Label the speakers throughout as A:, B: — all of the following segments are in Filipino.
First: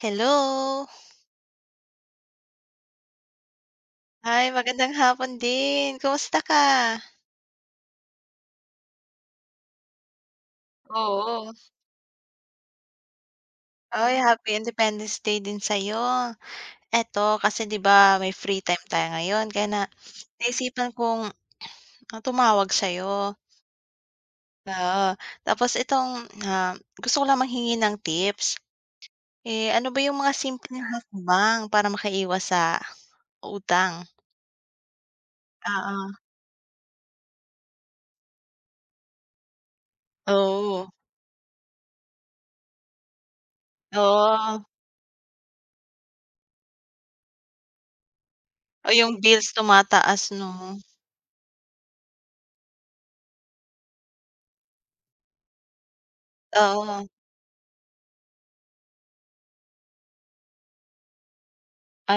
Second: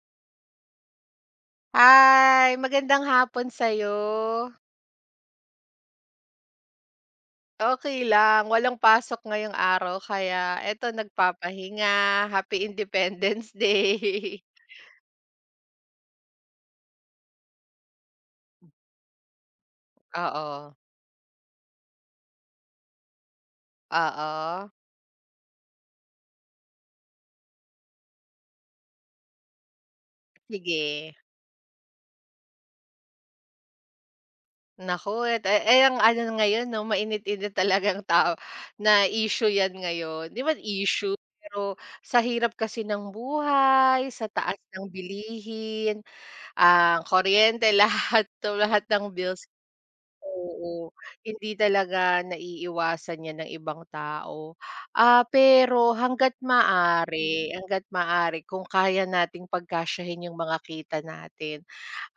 A: Hello.
B: Hi! Magandang hapon
A: Ay
B: sa'yo.
A: magandang hapon din, kumusta ka?
B: Okey lang. Walang pasok ngayong araw kaya 'eto
A: Oo.
B: nagpapahinga. Happy Independence
A: Uy,
B: Day.
A: Happy Independence Day din sa 'yo. 'Eto, kasi 'di ba may free time tayo ngayon kaya na
B: Oo.
A: naisipan kong tumawag sa'yo.
B: Oo.
A: Oo. Tapos itong, ah, gusto ko lang manghingi ng tips. Eh, ano ba yung mga simpleng
B: Sige.
A: hakbang para makaiwas sa utang?
B: Naku, e ay ang
A: Oo.
B: ano ngayon 'no, mainit-init talagang tao na issue 'yan ngayon. 'Di naman
A: Oo.
B: issue, pero sa hirap kasi ng buhay, sa taas
A: Oo.
B: ng bilihin, ang kuryente, lahat tumaas
A: Oh,
B: ang
A: yung
B: bills.
A: bills tumataas 'no?
B: Oo, hindi talaga naiiiwasan 'yan ng ibang tao. Ah, pero hangga't
A: Oo.
B: maaari hangga't maaari. kung kaya nating pagkasyahin yung mga kita natin,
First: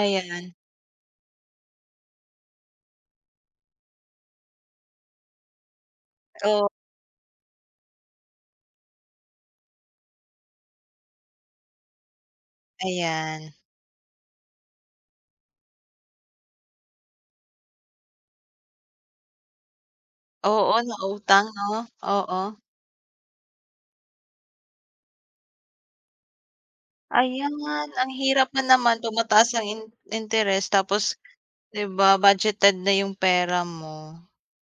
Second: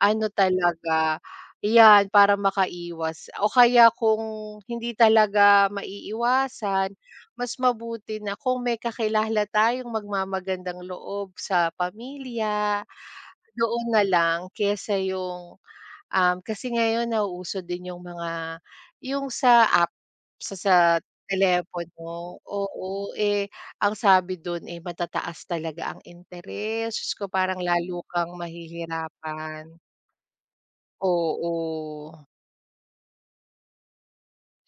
B: ano talaga, 'yan para makaiwas o kaya kung hindi talaga
A: Oo.
B: maiiwasan, mas mabuti na kung may kakilala tayong magmamagandang loob sa pamilya,
A: Ayan.
B: doon na lang kesa yung, um, kasi ngayon nauso din yung mga yung sa app sa
A: Oo,
B: sa
A: nautang 'no?
B: telepono.
A: Oo.
B: Oo, eh, ang sabi dun, eh, matataas talaga ang interes. Diyos ko,
A: Ayan,
B: parang lalo
A: ang
B: kang
A: hirap nga naman tumataas ang
B: mahihirapan.
A: in interes tapos 'di ba?
B: Oo.
A: Budgeted na yung pera mo.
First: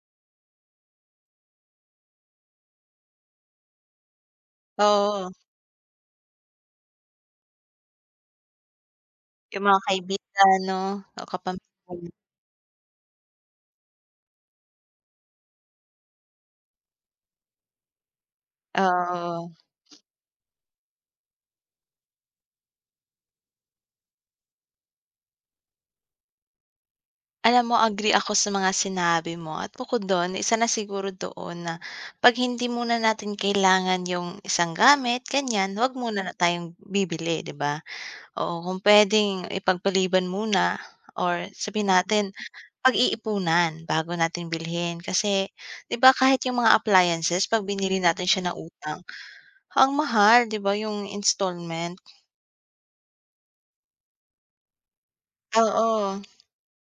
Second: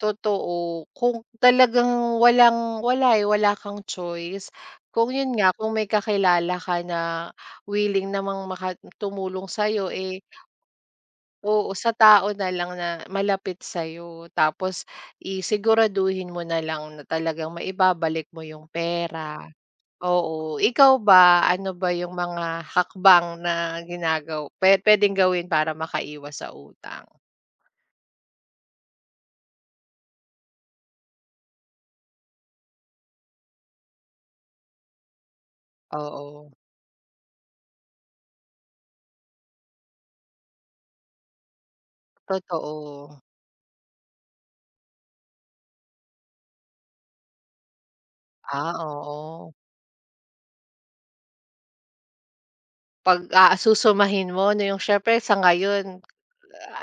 B: Totoo, kung talagang walang wala, eh, wala kang choice kung 'yon
A: Oo.
B: nga kung may kakilala ka na willing namang maka tumulong
A: Yung mga
B: sayo, eh.
A: kaibigan, 'no, o.
B: Oo, sa
A: [unintelligible]
B: tao na lang na malapit sayo tapos, eh, siguraduhin mo nalang na talagang maibabalik mo 'yong pera.
A: Oo.
B: Oo, ikaw ba ano ba 'yong mga hakbang na ginagaw pe puwedeng gawin para maka iwas sa utang?
A: Alam mo agree ako sa mga sinabi mo at bukod do'n isa na siguro doon na 'pag hindi muna natin kailangan 'yong isang gamit ganyan huwag muna
B: Oo.
A: tayong bibili, 'di ba? Oo, kung puwedeng ipagpaliban muna or sabihin natin
B: Totoo.
A: pag-iipunan bago natin bilhin kasi 'di ba kahit 'yong mga appliances pag binili natin siya ng
B: Ah,
A: utang,
B: oo.
A: ang mahal 'di ba 'yong installment.
B: Pag aasusumahin mo na 'yong siyempre sa ngayon,
A: Oo.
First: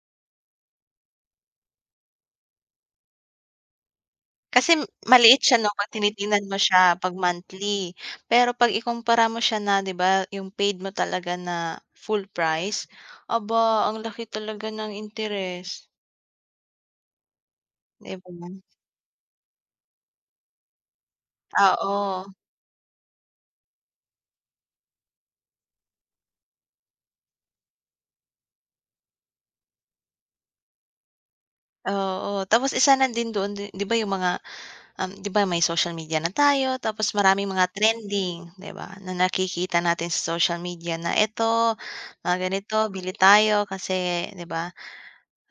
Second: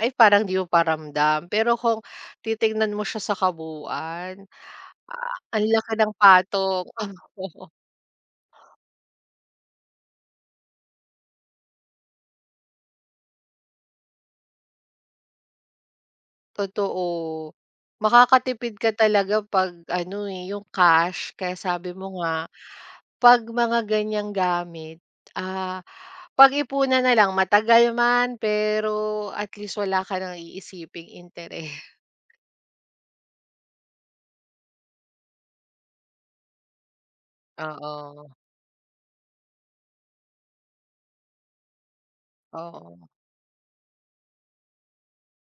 B: ay parang 'di mo pa ramdam, pero kung titignan mo siya sa kabuuan
A: Kasi maliit siya
B: ang
A: 'no, 'pag
B: laki ng
A: tinitingnan mo
B: patong.
A: siya 'pag monthly, pero 'pag ikumpara mo siya na 'di ba 'yong paid mo talaga na full price aba ang laki talaga ng interest.
B: Totoo.
A: [unintelligible]
B: Makakatipid ka talaga pag, ano, eh, yung cash kaya sabi mo
A: Oo.
B: nga pag mga ganyang gamit, ah, pagipunan nalang, matagal man pero at least wala ka ng iisiping interes
A: Oo, tapos isa na din doon din, 'di ba yung mga, um, 'di ba, may social media na tayo tapos maraming mga
B: Oo.
A: trending, 'di ba? Na nakikita natin sa social media na eto mga ganito
B: Oo.
A: bili tayo kasi, 'di ba?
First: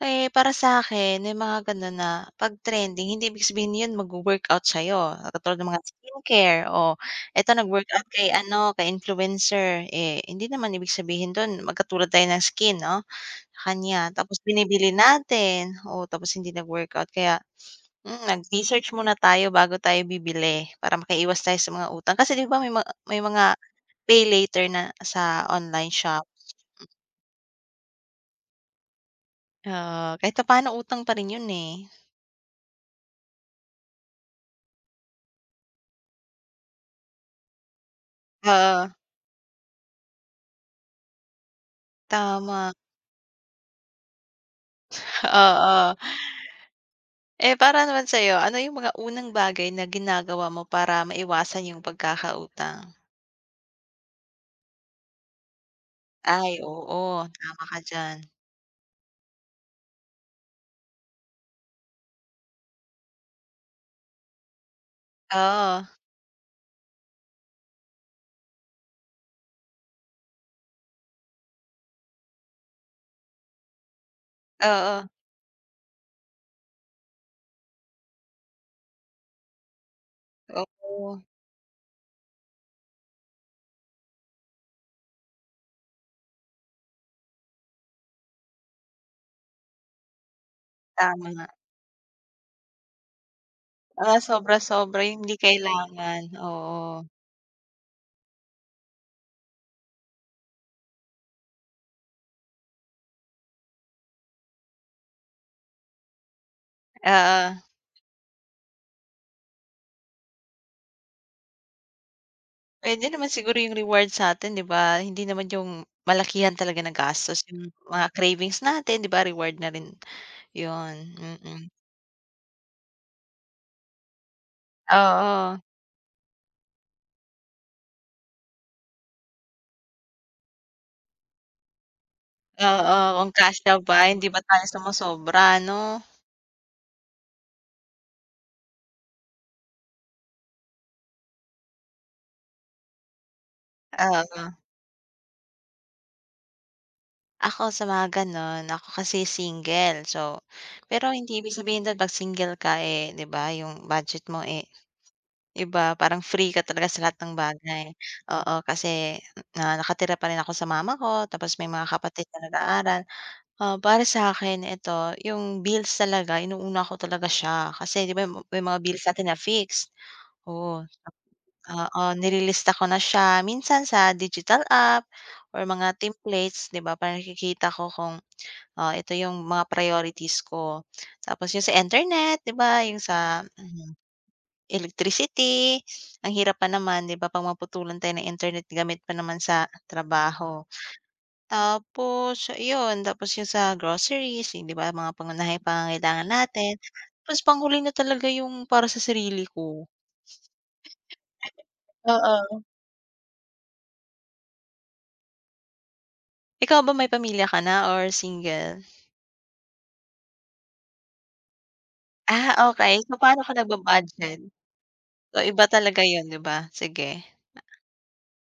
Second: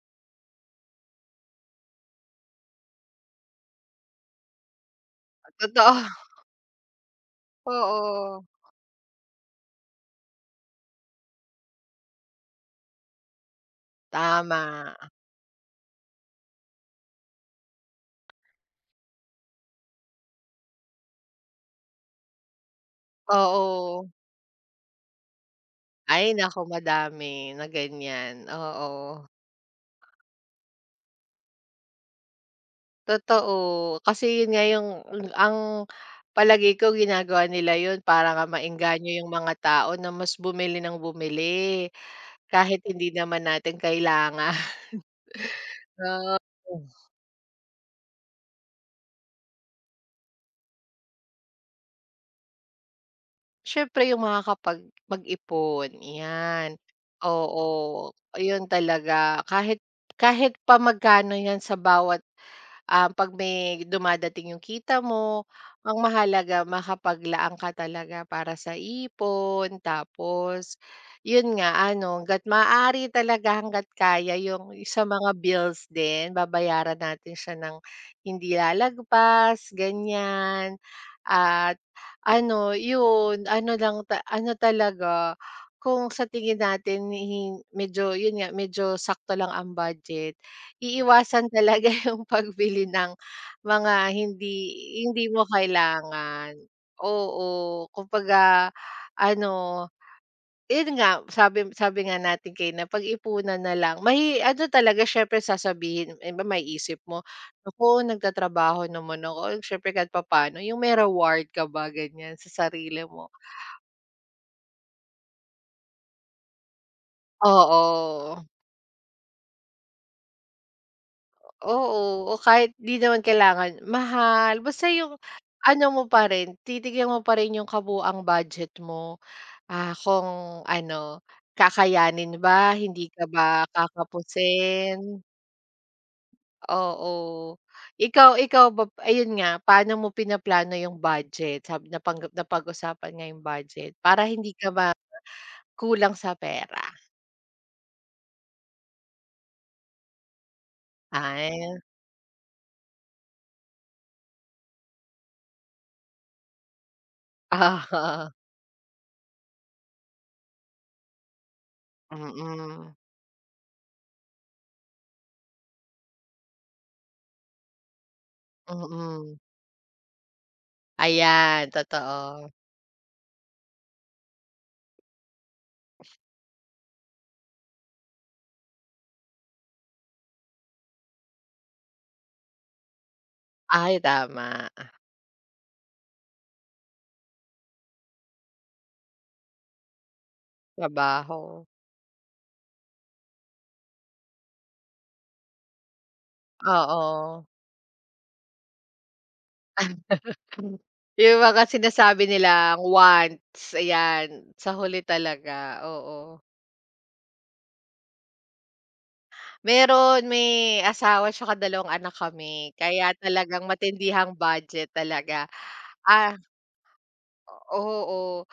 A: Eh, para sakin may mga, ganon, na pag trending hindi ibig sabihin yun magwo-workout sayo, katulad ng mga
B: Totoo.
A: skincare, o eto nag-workout kay,
B: Oo.
A: ano, kay influencer, eh, hindi naman ibig sabihin dun magkatulad tayo ng skin, 'no, kanya tapos
B: Tama.
A: binibili natin. Oo, tapos hindi nag-workout kaya, hmm, nag-research muna tayo, bago tayo bibili para makaiwas tayo sa mga utang. Kasi, 'di ba may mga may mga
B: Oo.
A: pay later na sa online shop.
B: Ay, naku madami na, ganyan, oo.
A: Oo, kahit paano utang pa rin yun, eh.
B: Totoo. Kasi yun nga yung ang palagay ko ginagawa nila yun para nga
A: Oo.
B: maengganyo yung mga tao na mas bumili ng bumili
A: Tama.
B: kahit hindi naman natin kailangan.
A: Oo.
B: Oo.
A: eh, para naman sayo ano yung mga unang bagay na ginagawa mo para maiwasan yung pagkakautang?
B: Syempre yung makakapag mag-ipon,
A: Ay,
B: 'yan,
A: oo, tama
B: oo,
A: ka diyan.
B: yun talaga. Kahit kahit pa magkano 'yan sa bawat, um, 'pag may dumadating yung kita mo,
A: Oo.
B: ang mahalaga makapaglaan ka talaga para sa ipon tapos yun nga ano, hangga't maaari talaga, hangga't kaya yung sa
A: Oo.
B: mga bills din, babayaran natin siya ng hindi lalagpas, ganyan.
A: Oo.
B: At ano, yun. Ano lang ta ano talaga, kung sa tingin natin medyo yun nga, medyo sakto lang ang budget,
A: Tama nga.
B: iiwasan talaga yung pagbili ng mga
A: Ah,
B: hindi
A: sobra sobra yung
B: hindi
A: hindi
B: mo
A: kailangan,
B: kailangan,
A: oo.
B: oo. Kumbaga ano, yun nga, sabi sabi nga natin kanina, pag-ipunan na lang. May ano talaga, siyempre sasabihin ng iba, maiisip mo,
A: Oo.
B: "Naku, nagtatrabaho naman ako. Siyempre kahit papa'no" yung may reward ka ba ganyan sa sarili
A: Pwede naman
B: mo.
A: siguro yung reward satin diba? hindi naman yung malakihan talaga ng gastos yung mga
B: Oo.
A: cravings natin diba reward na rin yun hmm, hmm.
B: Oo. O kahit di naman kailangan mahal basta yung
A: Oo.
B: ano mo parin, titignan mo parin yung kabuuang budget mo. Ah, kung ano, kakayanin ba,
A: Oo,
B: hindi ka
A: kung
B: ba
A: kasya pa hindi ba tayo
B: kakapusin.
A: sumosobra no?
B: Oo, ikaw ikaw ba, ayun nga, paano mo pinaplano yung budget sa napang napag-usapan nga yung budget para hindi
A: Oo.
B: ka ba kulang sa pera.
A: Ako sa mga gano'n ako kasi single so, pero hindi ibig
B: Ay.
A: sabihin do'n pag single ka, eh, 'di ba, 'yong budget mo eh, 'di ba, parang free ka talaga sa lahat ng bagay.
B: Oo.
A: Oo, kasi na nakatira pa rin ako sa mama ko tapos may mga kapatid na
B: Mm.
A: nag-aaral. Ah, para sakin ito 'yong bills talaga inuuna ko talaga siya kasi, 'di ba, may mga bills natin na
B: Mm.
A: fixed. Oo,
B: Ayan,
A: oo,
B: totoo.
A: nilista ko na siya minsan sa digital app or mga templates, 'di ba, para nakikita ko kung, ah, ito 'yong mga priorities ko. Tapos 'yong sa internet, 'di ba, 'yong sa, ah, um,
B: Ay, tama.
A: electricity. Ang hirap pa naman, 'di ba, pag maputulan tayo ng internet gamit pa naman sa trabaho.
B: Trabaho.
A: Tapos 'yon tapos 'yong sa groceries, yung 'di ba, mga pangunahing pangangailangan natin, tapos
B: Oo.
A: panghuli na talaga 'yong para sa sarili ko.
B: 'Yung mga sinasabi
A: Oo.
B: nilang wants, ayan sa huli talaga, oo.
A: Ikaw ba may pamilya ka na or single?
B: Meron may asawa tsaka dalawang anak
A: Ah,
B: kami,
A: okay
B: kaya
A: papaano ka
B: talagang matindihang
A: nagba-budget?
B: budget
A: Oh,
B: talaga
A: iba talaga 'yon,
B: ah
A: 'di ba? sige.
B: oo,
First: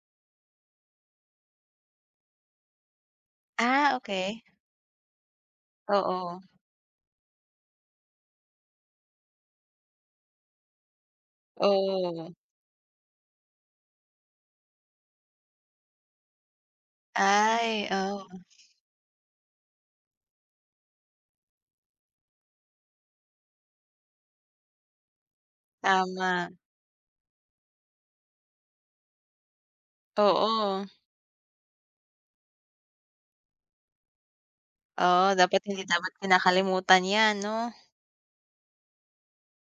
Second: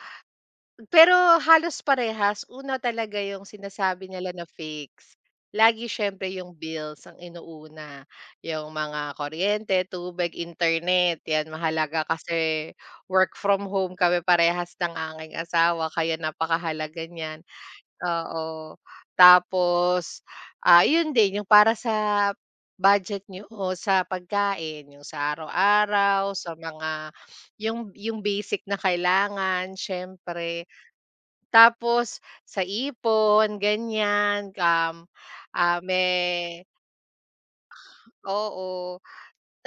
B: pero halos parehas una talaga 'yong
A: Ah,
B: sinasabi nila
A: okay.
B: na fix, lagi siyempre
A: Oo.
B: 'yong bills ang inuuna, 'yong mga kuryente, tubig, internet, 'yan mahalaga
A: Oo.
B: kasi work from home kami parehas ng aking asawa kaya napakahalaga niyan.
A: Ay, oo.
B: Oo, tapos, ah, 'yon din 'yong para sa budget nyo o sa pagkain 'yong sa araw-araw
A: Tama.
B: sa mga 'yong 'yong basic na kailangan siyempre.
A: Oo.
B: Tapos sa ipon ganyan, um,
A: Oo, dapat
B: ah,
A: hindi dapat
B: me
A: kinakalimutan 'yan, 'no?
B: Oo,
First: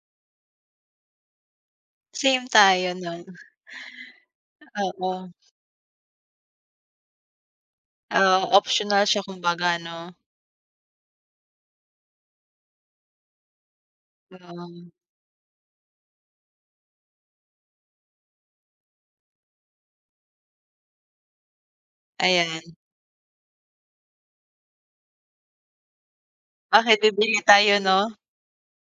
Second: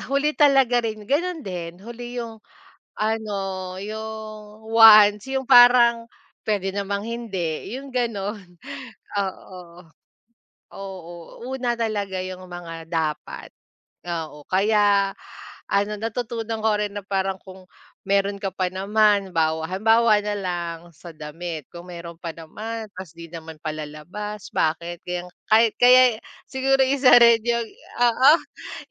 B: huli talaga rin Gano'n din huli 'yong
A: Same tayo, 'no.
B: ano 'yong wants
A: Oo.
B: 'yong parang pwede namang hindi 'yong
A: Ah,
B: gano'n,
A: optional siya
B: oo.
A: kumbaga, 'no.
B: Oo, una talaga 'yong mga dapat. Oo,
A: Hmm.
B: kaya ano natutunan ko rin na parang kung meron ka pa naman bawa halimbawa na lang sa damit kung meron pa
A: Ayan.
B: naman tapos di naman palalabas bakit kaya kaya siguro
A: Bakit
B: isa rin
A: bibili
B: 'yong
A: tayo, 'no?
B: oo,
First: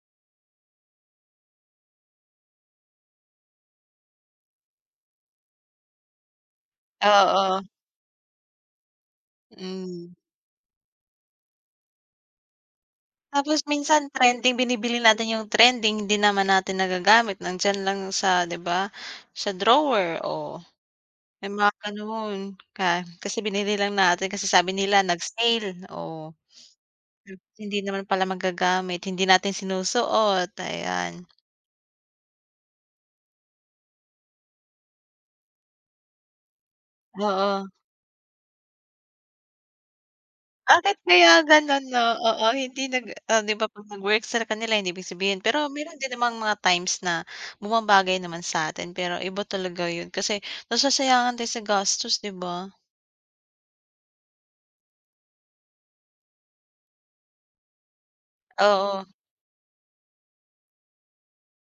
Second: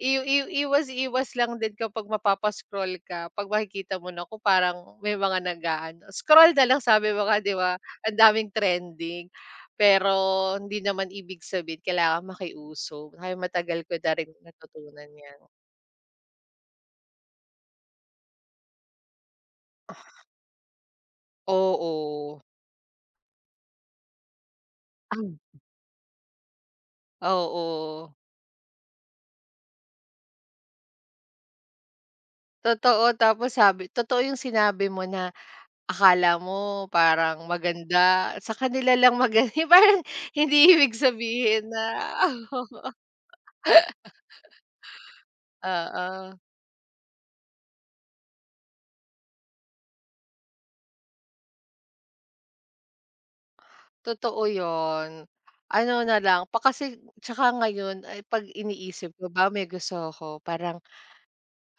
B: iw iw iwas iwas lang din kapag mapapa-scroll ka 'pag makikita mo na ko parang may mga nag-aano scroll na lang sabi mo nga 'di
A: Oo.
B: ba, ang daming trending,
A: Hmm.
B: pero hindi naman ibig sabihin kailangan makiuso kaya
A: Tapos
B: matagal ko
A: minsan
B: na rin
A: trending binibili
B: natutunan
A: natin
B: 'yan.
A: 'yong trending hindi naman natin nagagamit nandiyan lang sa 'di ba, sa drawer oh, may mga
B: Oo.
A: ganoon ka, kasi binili lang natin kasi sabi nila nag-sale, oh. Hindi naman
B: Oo.
A: pala magagamit hindi natin sinusuot, ayan.
B: Totoo tapos sabi totoo yung sinabi mo na akala mo parang
A: Oo.
B: maganda, sa kanila lang maga yung parang hindi ibig
A: Bakit kaya
B: sabihin na
A: gano'n 'no, oo, hindi nag ah, 'di ba 'pag nag-work sa kanila hindi big sabihin, pero meron din namang
B: oo.
A: mga times na bumabagay naman satin pero iba talaga yun kasi nasasayangan din sa gastos, 'di ba?
B: Totoo 'yon, ano na lang pa kasi 'tsaka ngayon ay 'pag
A: Oo.
B: iniisip ko ba may gusto ko parang,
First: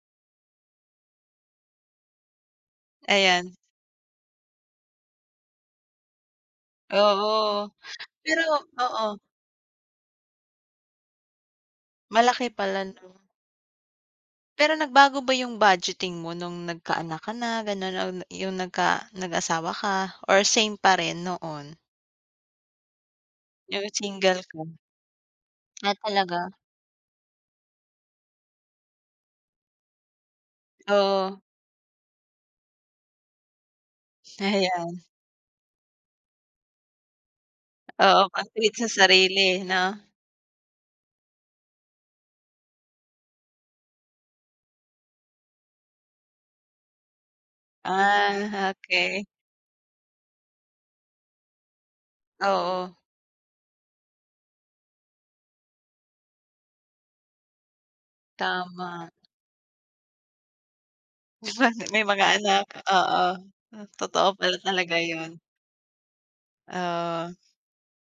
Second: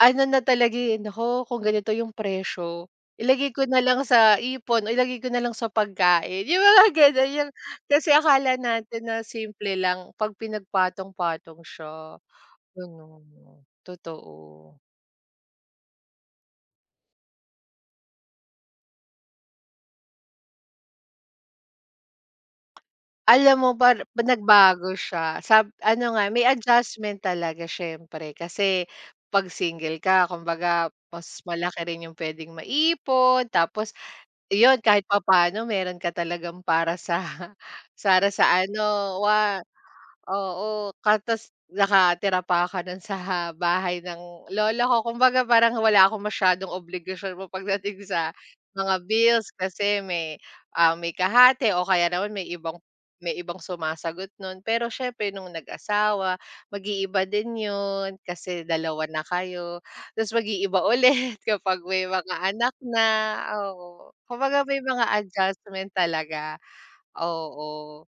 B: ano na talaga eh, "Nako kung ganito yung presyo ilagay
A: Ayan.
B: ko na lang sa ipon o ilagay ko na lang sa pagkain," yung mga gano'n, yung
A: Oo,
B: kasi
A: pero
B: akala natin
A: oo.
B: na simple lang 'pag pinagpatong patong siya
A: Malaki pala
B: ano
A: 'no.
B: 'no, totoo.
A: Pero nagbago ba yung budgeting mo nung nagkaanak ka na gano'n, na na yung nagka nag-asawa ka or same pa rin noon?
B: Alam mo
A: Yung
B: ba
A: single ka?
B: nagbago siya sab
A: Ah,
B: ano nga, may
A: talaga.
B: adjustment talaga siyempre kasi 'pag single ka kumbaga mas
A: Oo.
B: malaki rin yung pwedeng maipon, tapos 'yon
A: Ayan.
B: kahit papaano meron ka talagang para sa
A: Oo,
B: para sa
A: [unintelligible] sa
B: ano
A: sarili
B: wa
A: noh.
B: oo ka 'tas nakatira pa ka no'n sa bahay ng lola ko. Kumbaga parang wala akong masyadong obligasyon mo pagdating sa
A: Ah,
B: mga
A: okey.
B: bills kasi may, ah, may kahati o kaya naman may ibang
A: Oo.
B: may ibang sumasagot nun. Pero siyempre nung nag-asawa mag-iiba din 'yon kasi 2
A: Tama.
B: na kayo, 'tas mag-iiba ulit kapag
A: May
B: may
A: mga
B: mga
A: anak,
B: anak na,
A: oo, ah,
B: oo.
A: totoo pala
B: Kumbaga may
A: talaga
B: mga
A: 'yon.
B: adjustment talaga,
A: Oh.
B: oo.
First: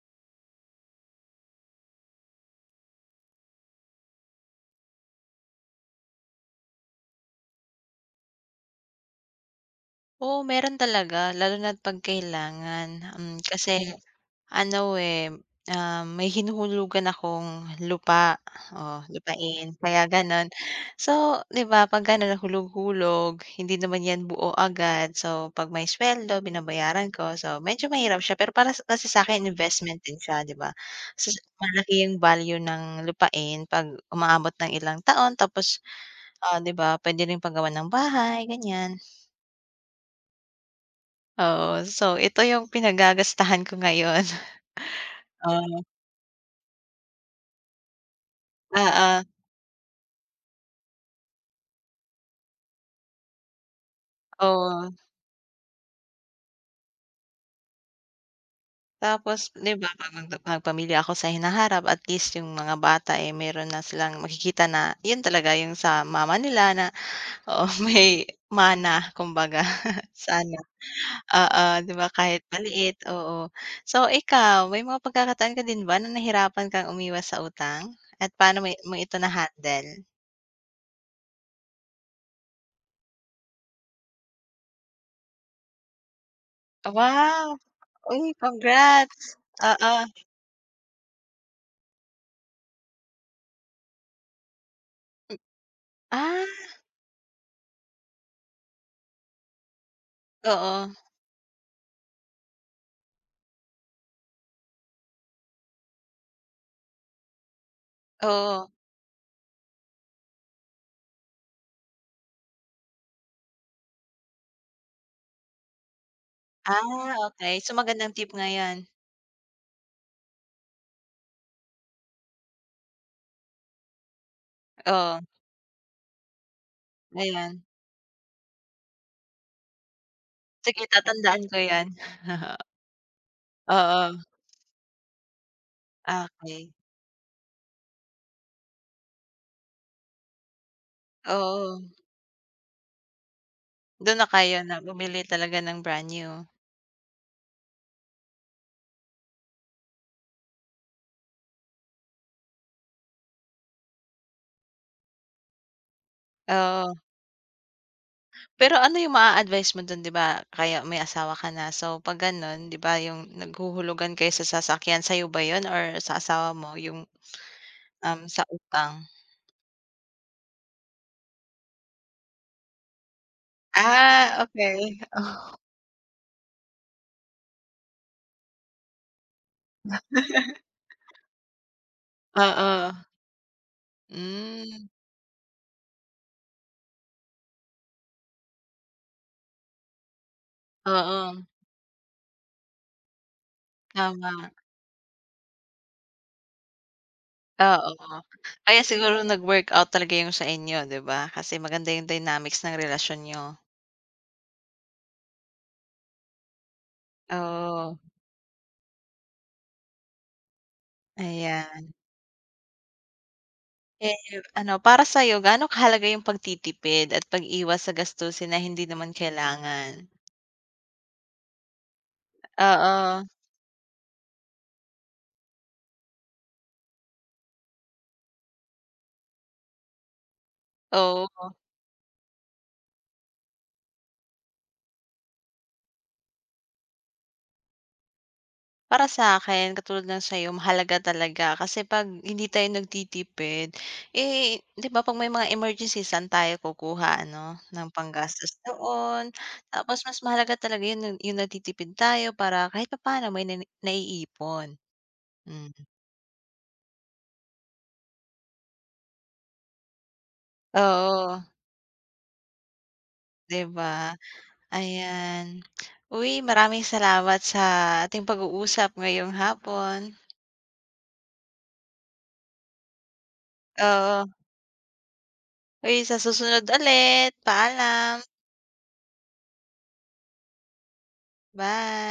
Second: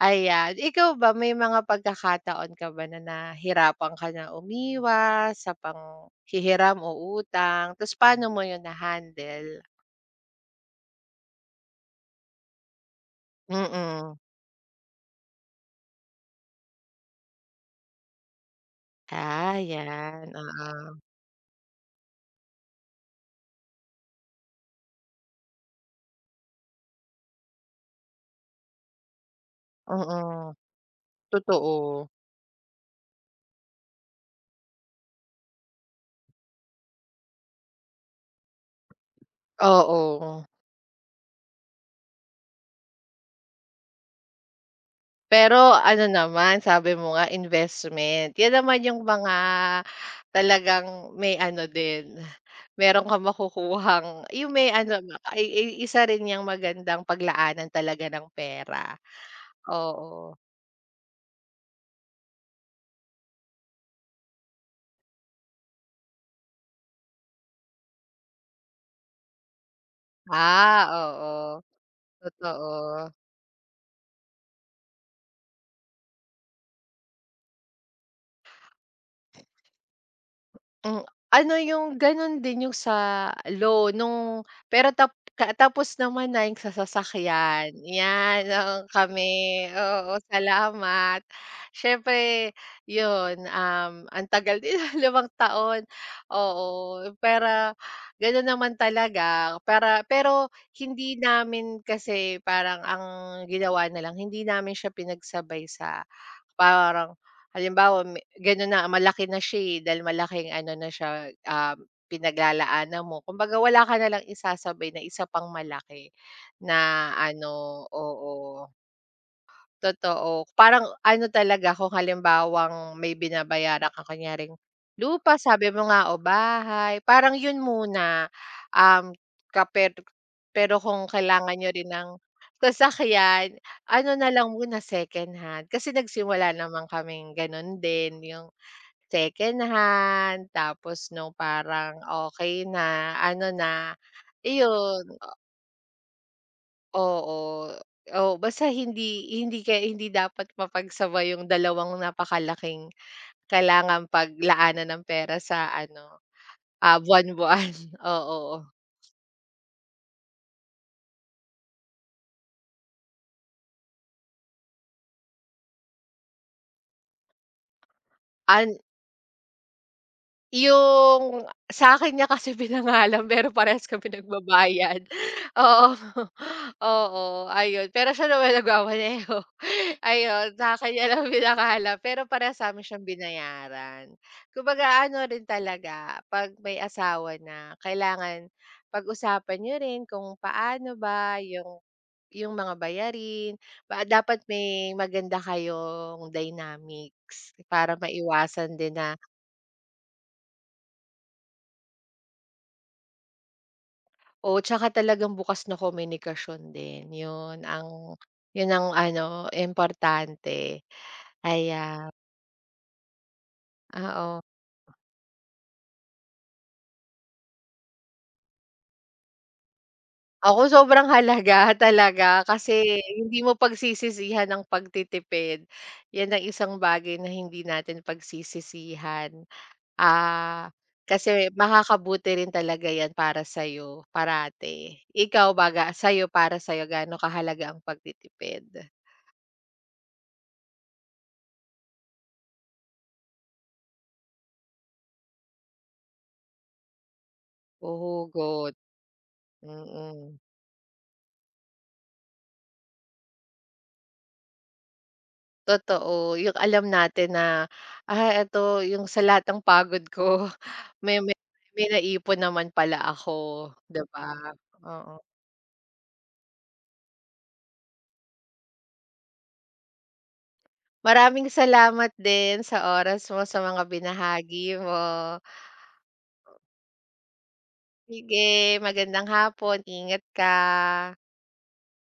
B: Ayan ikaw ba may mga pagkakataon ka ba na nahirapan ka na umiwas sa panghihiram o utang 'tas paano mo yun na handle?
A: Oh, meron talaga lalo na't 'pag kailangan, mm, kasi
B: Mm.
A: ano, eh, um, may hinuhulugan akong lupa, oh,
B: Ah,
A: lupain kaya
B: 'yan
A: ganon.
B: oo.
A: So, di ba, 'pag ganun nahulog-hulog hindi naman yan buo agad, so 'pag may sweldo binabayaran ko, so medyo mahirap siya pero para kasi sa'kin investment din siya,
B: Oo,
A: di ba. So, [unintelligible] Malaki
B: totoo.
A: yung value ng lupain 'pag umaabot ng ilang taon tapos, ah, di ba, puwede rin pagawa ng bahay ganyan.
B: Oo.
A: Oo, so ito yung pinagagastahan ko ngayon.
B: Pero
A: Oh.
B: ano naman, sabi mo nga investment, yan naman yung
A: Oo.
B: mga talagang may ano din, meron kang makukuhang yung may
A: Oo.
B: ano ba, ay ay isa rin niyang magandang paglaanan talaga ng pera,
A: Tapos, di ba,
B: oo.
A: papagpa magpamilya ako sa hinaharap at least yung mga bata, eh, meron na silang makikita na, yun talaga yung sa mama nila na, oo, may mana kumbaga sana,
B: Ah,
A: oo,
B: oo,
A: di ba, kahit maliit,
B: totoo.
A: oo. So ikaw, may mga pagkakataon ka din ba na nahirapan kang umiwas sa utang at paano mo i mo ito na-handle?
B: Mm, ano yung ganun din sa loan nung pero tap kaa tapos naman na yung sa
A: Wow!
B: sasakyan.
A: Uy
B: Yan, noong
A: congrats,
B: kami
A: oo.
B: oo, salamat. Siyempre yun, um, antagal din 5
A: M
B: taon,
A: ah
B: oo, pwera ganun naman talaga para pero
A: Oo.
B: hindi namin kasi parang ang ginawa nalang hindi namin siya pinagsabay sa parang, halimbawa ma
A: Oo
B: ganon na malaki na siya, eh, dahil malaking ano na siya, ah, pinaglalaanan mo, kumbaga wala ka na lang isasabay na isa pang malaki na
A: Ah, okay. So
B: ano,
A: magandang tip nga
B: oo.
A: 'yan.
B: Totoo, parang ano talaga kung halimbawang may binabayaran kang kunyaring
A: Oo.
B: lupa sabi mo nga o bahay parang
A: Ayan.
B: yun muna, um, ka per pero
A: Sige
B: kung
A: tatandaan
B: kailangan
A: ko
B: niyo rin
A: yan.
B: ng sasakyan, ano
A: Oo.
B: nalang muna secondhand kasi nagsimula
A: Okay.
B: naman kaming ganun din, yung secondhand tapos nung
A: Oo.
B: parang okay na, ano na,
A: Dun na kayo na
B: iyon.
A: bumili
B: O
A: talaga ng brand new.
B: Oo, oo, basta hindi hindi kaya hindi dapat mapagsabay 'yong dalawang napakalaking kailangang paglaanan ng pera sa ano,
A: Oo.
B: ah, buwan buwan oo, oo.
A: Pero ano 'yong maa-advice mo 'don, 'di ba, kaya may asawa ka na, so, 'pag gano'n, 'di ba, 'yong naghuhulugan kayo sa sasakyan sa'yo ba 'yon or sa asawa mo 'yong um, sa
B: An
A: utang
B: 'Yong sa'kin niya kasi pinangalan, pero parehas kami
A: Ah, okey
B: nagbabayad
A: oh.
B: oo, oo ayon. Pero siya naman nagmamaneho, ayon sa'kin niya lang pinangalan, pero parehas namin
A: Oo.
B: siyang binayaran.
A: Hmm.
B: Kumbaga ano rin talaga 'pag may asawa na kailangan pag-usapan niyo rin kung paano ba
A: Oo.
B: yung yung mga bayarin pa, ah, dapat
A: Tama.
B: may maganda kayong dynamics
A: Oo,
B: para maiwasan
A: kaya
B: din na
A: siguro nag-workout talaga 'yong sa inyo, 'di ba? Kasi maganda 'yong dynamics ng relasyon niyo.
B: Oo, tsaka talagang bukas na komunikasyon din, 'yon
A: Oo.
B: ang 'yon ang ano, importante,
A: Ayan.
B: aya
A: Eh,
B: Ah, o.
A: ano, para sa'yo gaano kahalaga yung pagtitipid at pag-iwas sa gastusin na hindi naman kailangan?
B: Ako sobrang halaga, talaga kasi
A: Oo.
B: hindi mo pagsisisihan ang pagtitipid. Yan ang isang bagay na hindi natin pagsisisihan. Ah, kasi
A: Oo.
B: makakabuti rin talaga yan para sayo parati. Ikaw baga, sa'yo, para sa'yo gaano kahalaga ang pagtitipid?
A: Para sa'kin katulad ng sayo mahalaga talaga, kasi pag hindi tayo nagtitipid, eh, 'di ba, ''pag may mga emergencies, saan tayo kukuha, ano,
B: O
A: ng panggastos
B: hugot.
A: doon, tapos mas
B: Mm.
A: mahalaga talaga yun nun yung nagtitipid tayo para kahit papaano may nanini naiipon. Mm.
B: Totoo yung alam natin na, ah, eto yung sa lahat ng pagod ko may may
A: Oo.
B: may naipon naman pala ako,
A: 'Di
B: 'di
A: ba?
B: ba? Oo.
A: Ayan, uy, maraming salamat sa ating pag-uusap ngayong hapon.
B: Maraming salamat din, sa oras mo sa mga
A: Oo.
B: binahagi mo.
A: Hoy, sa susunod ulit, paalam.
B: Sige, magandang hapon. Ingat ka.
A: Bye.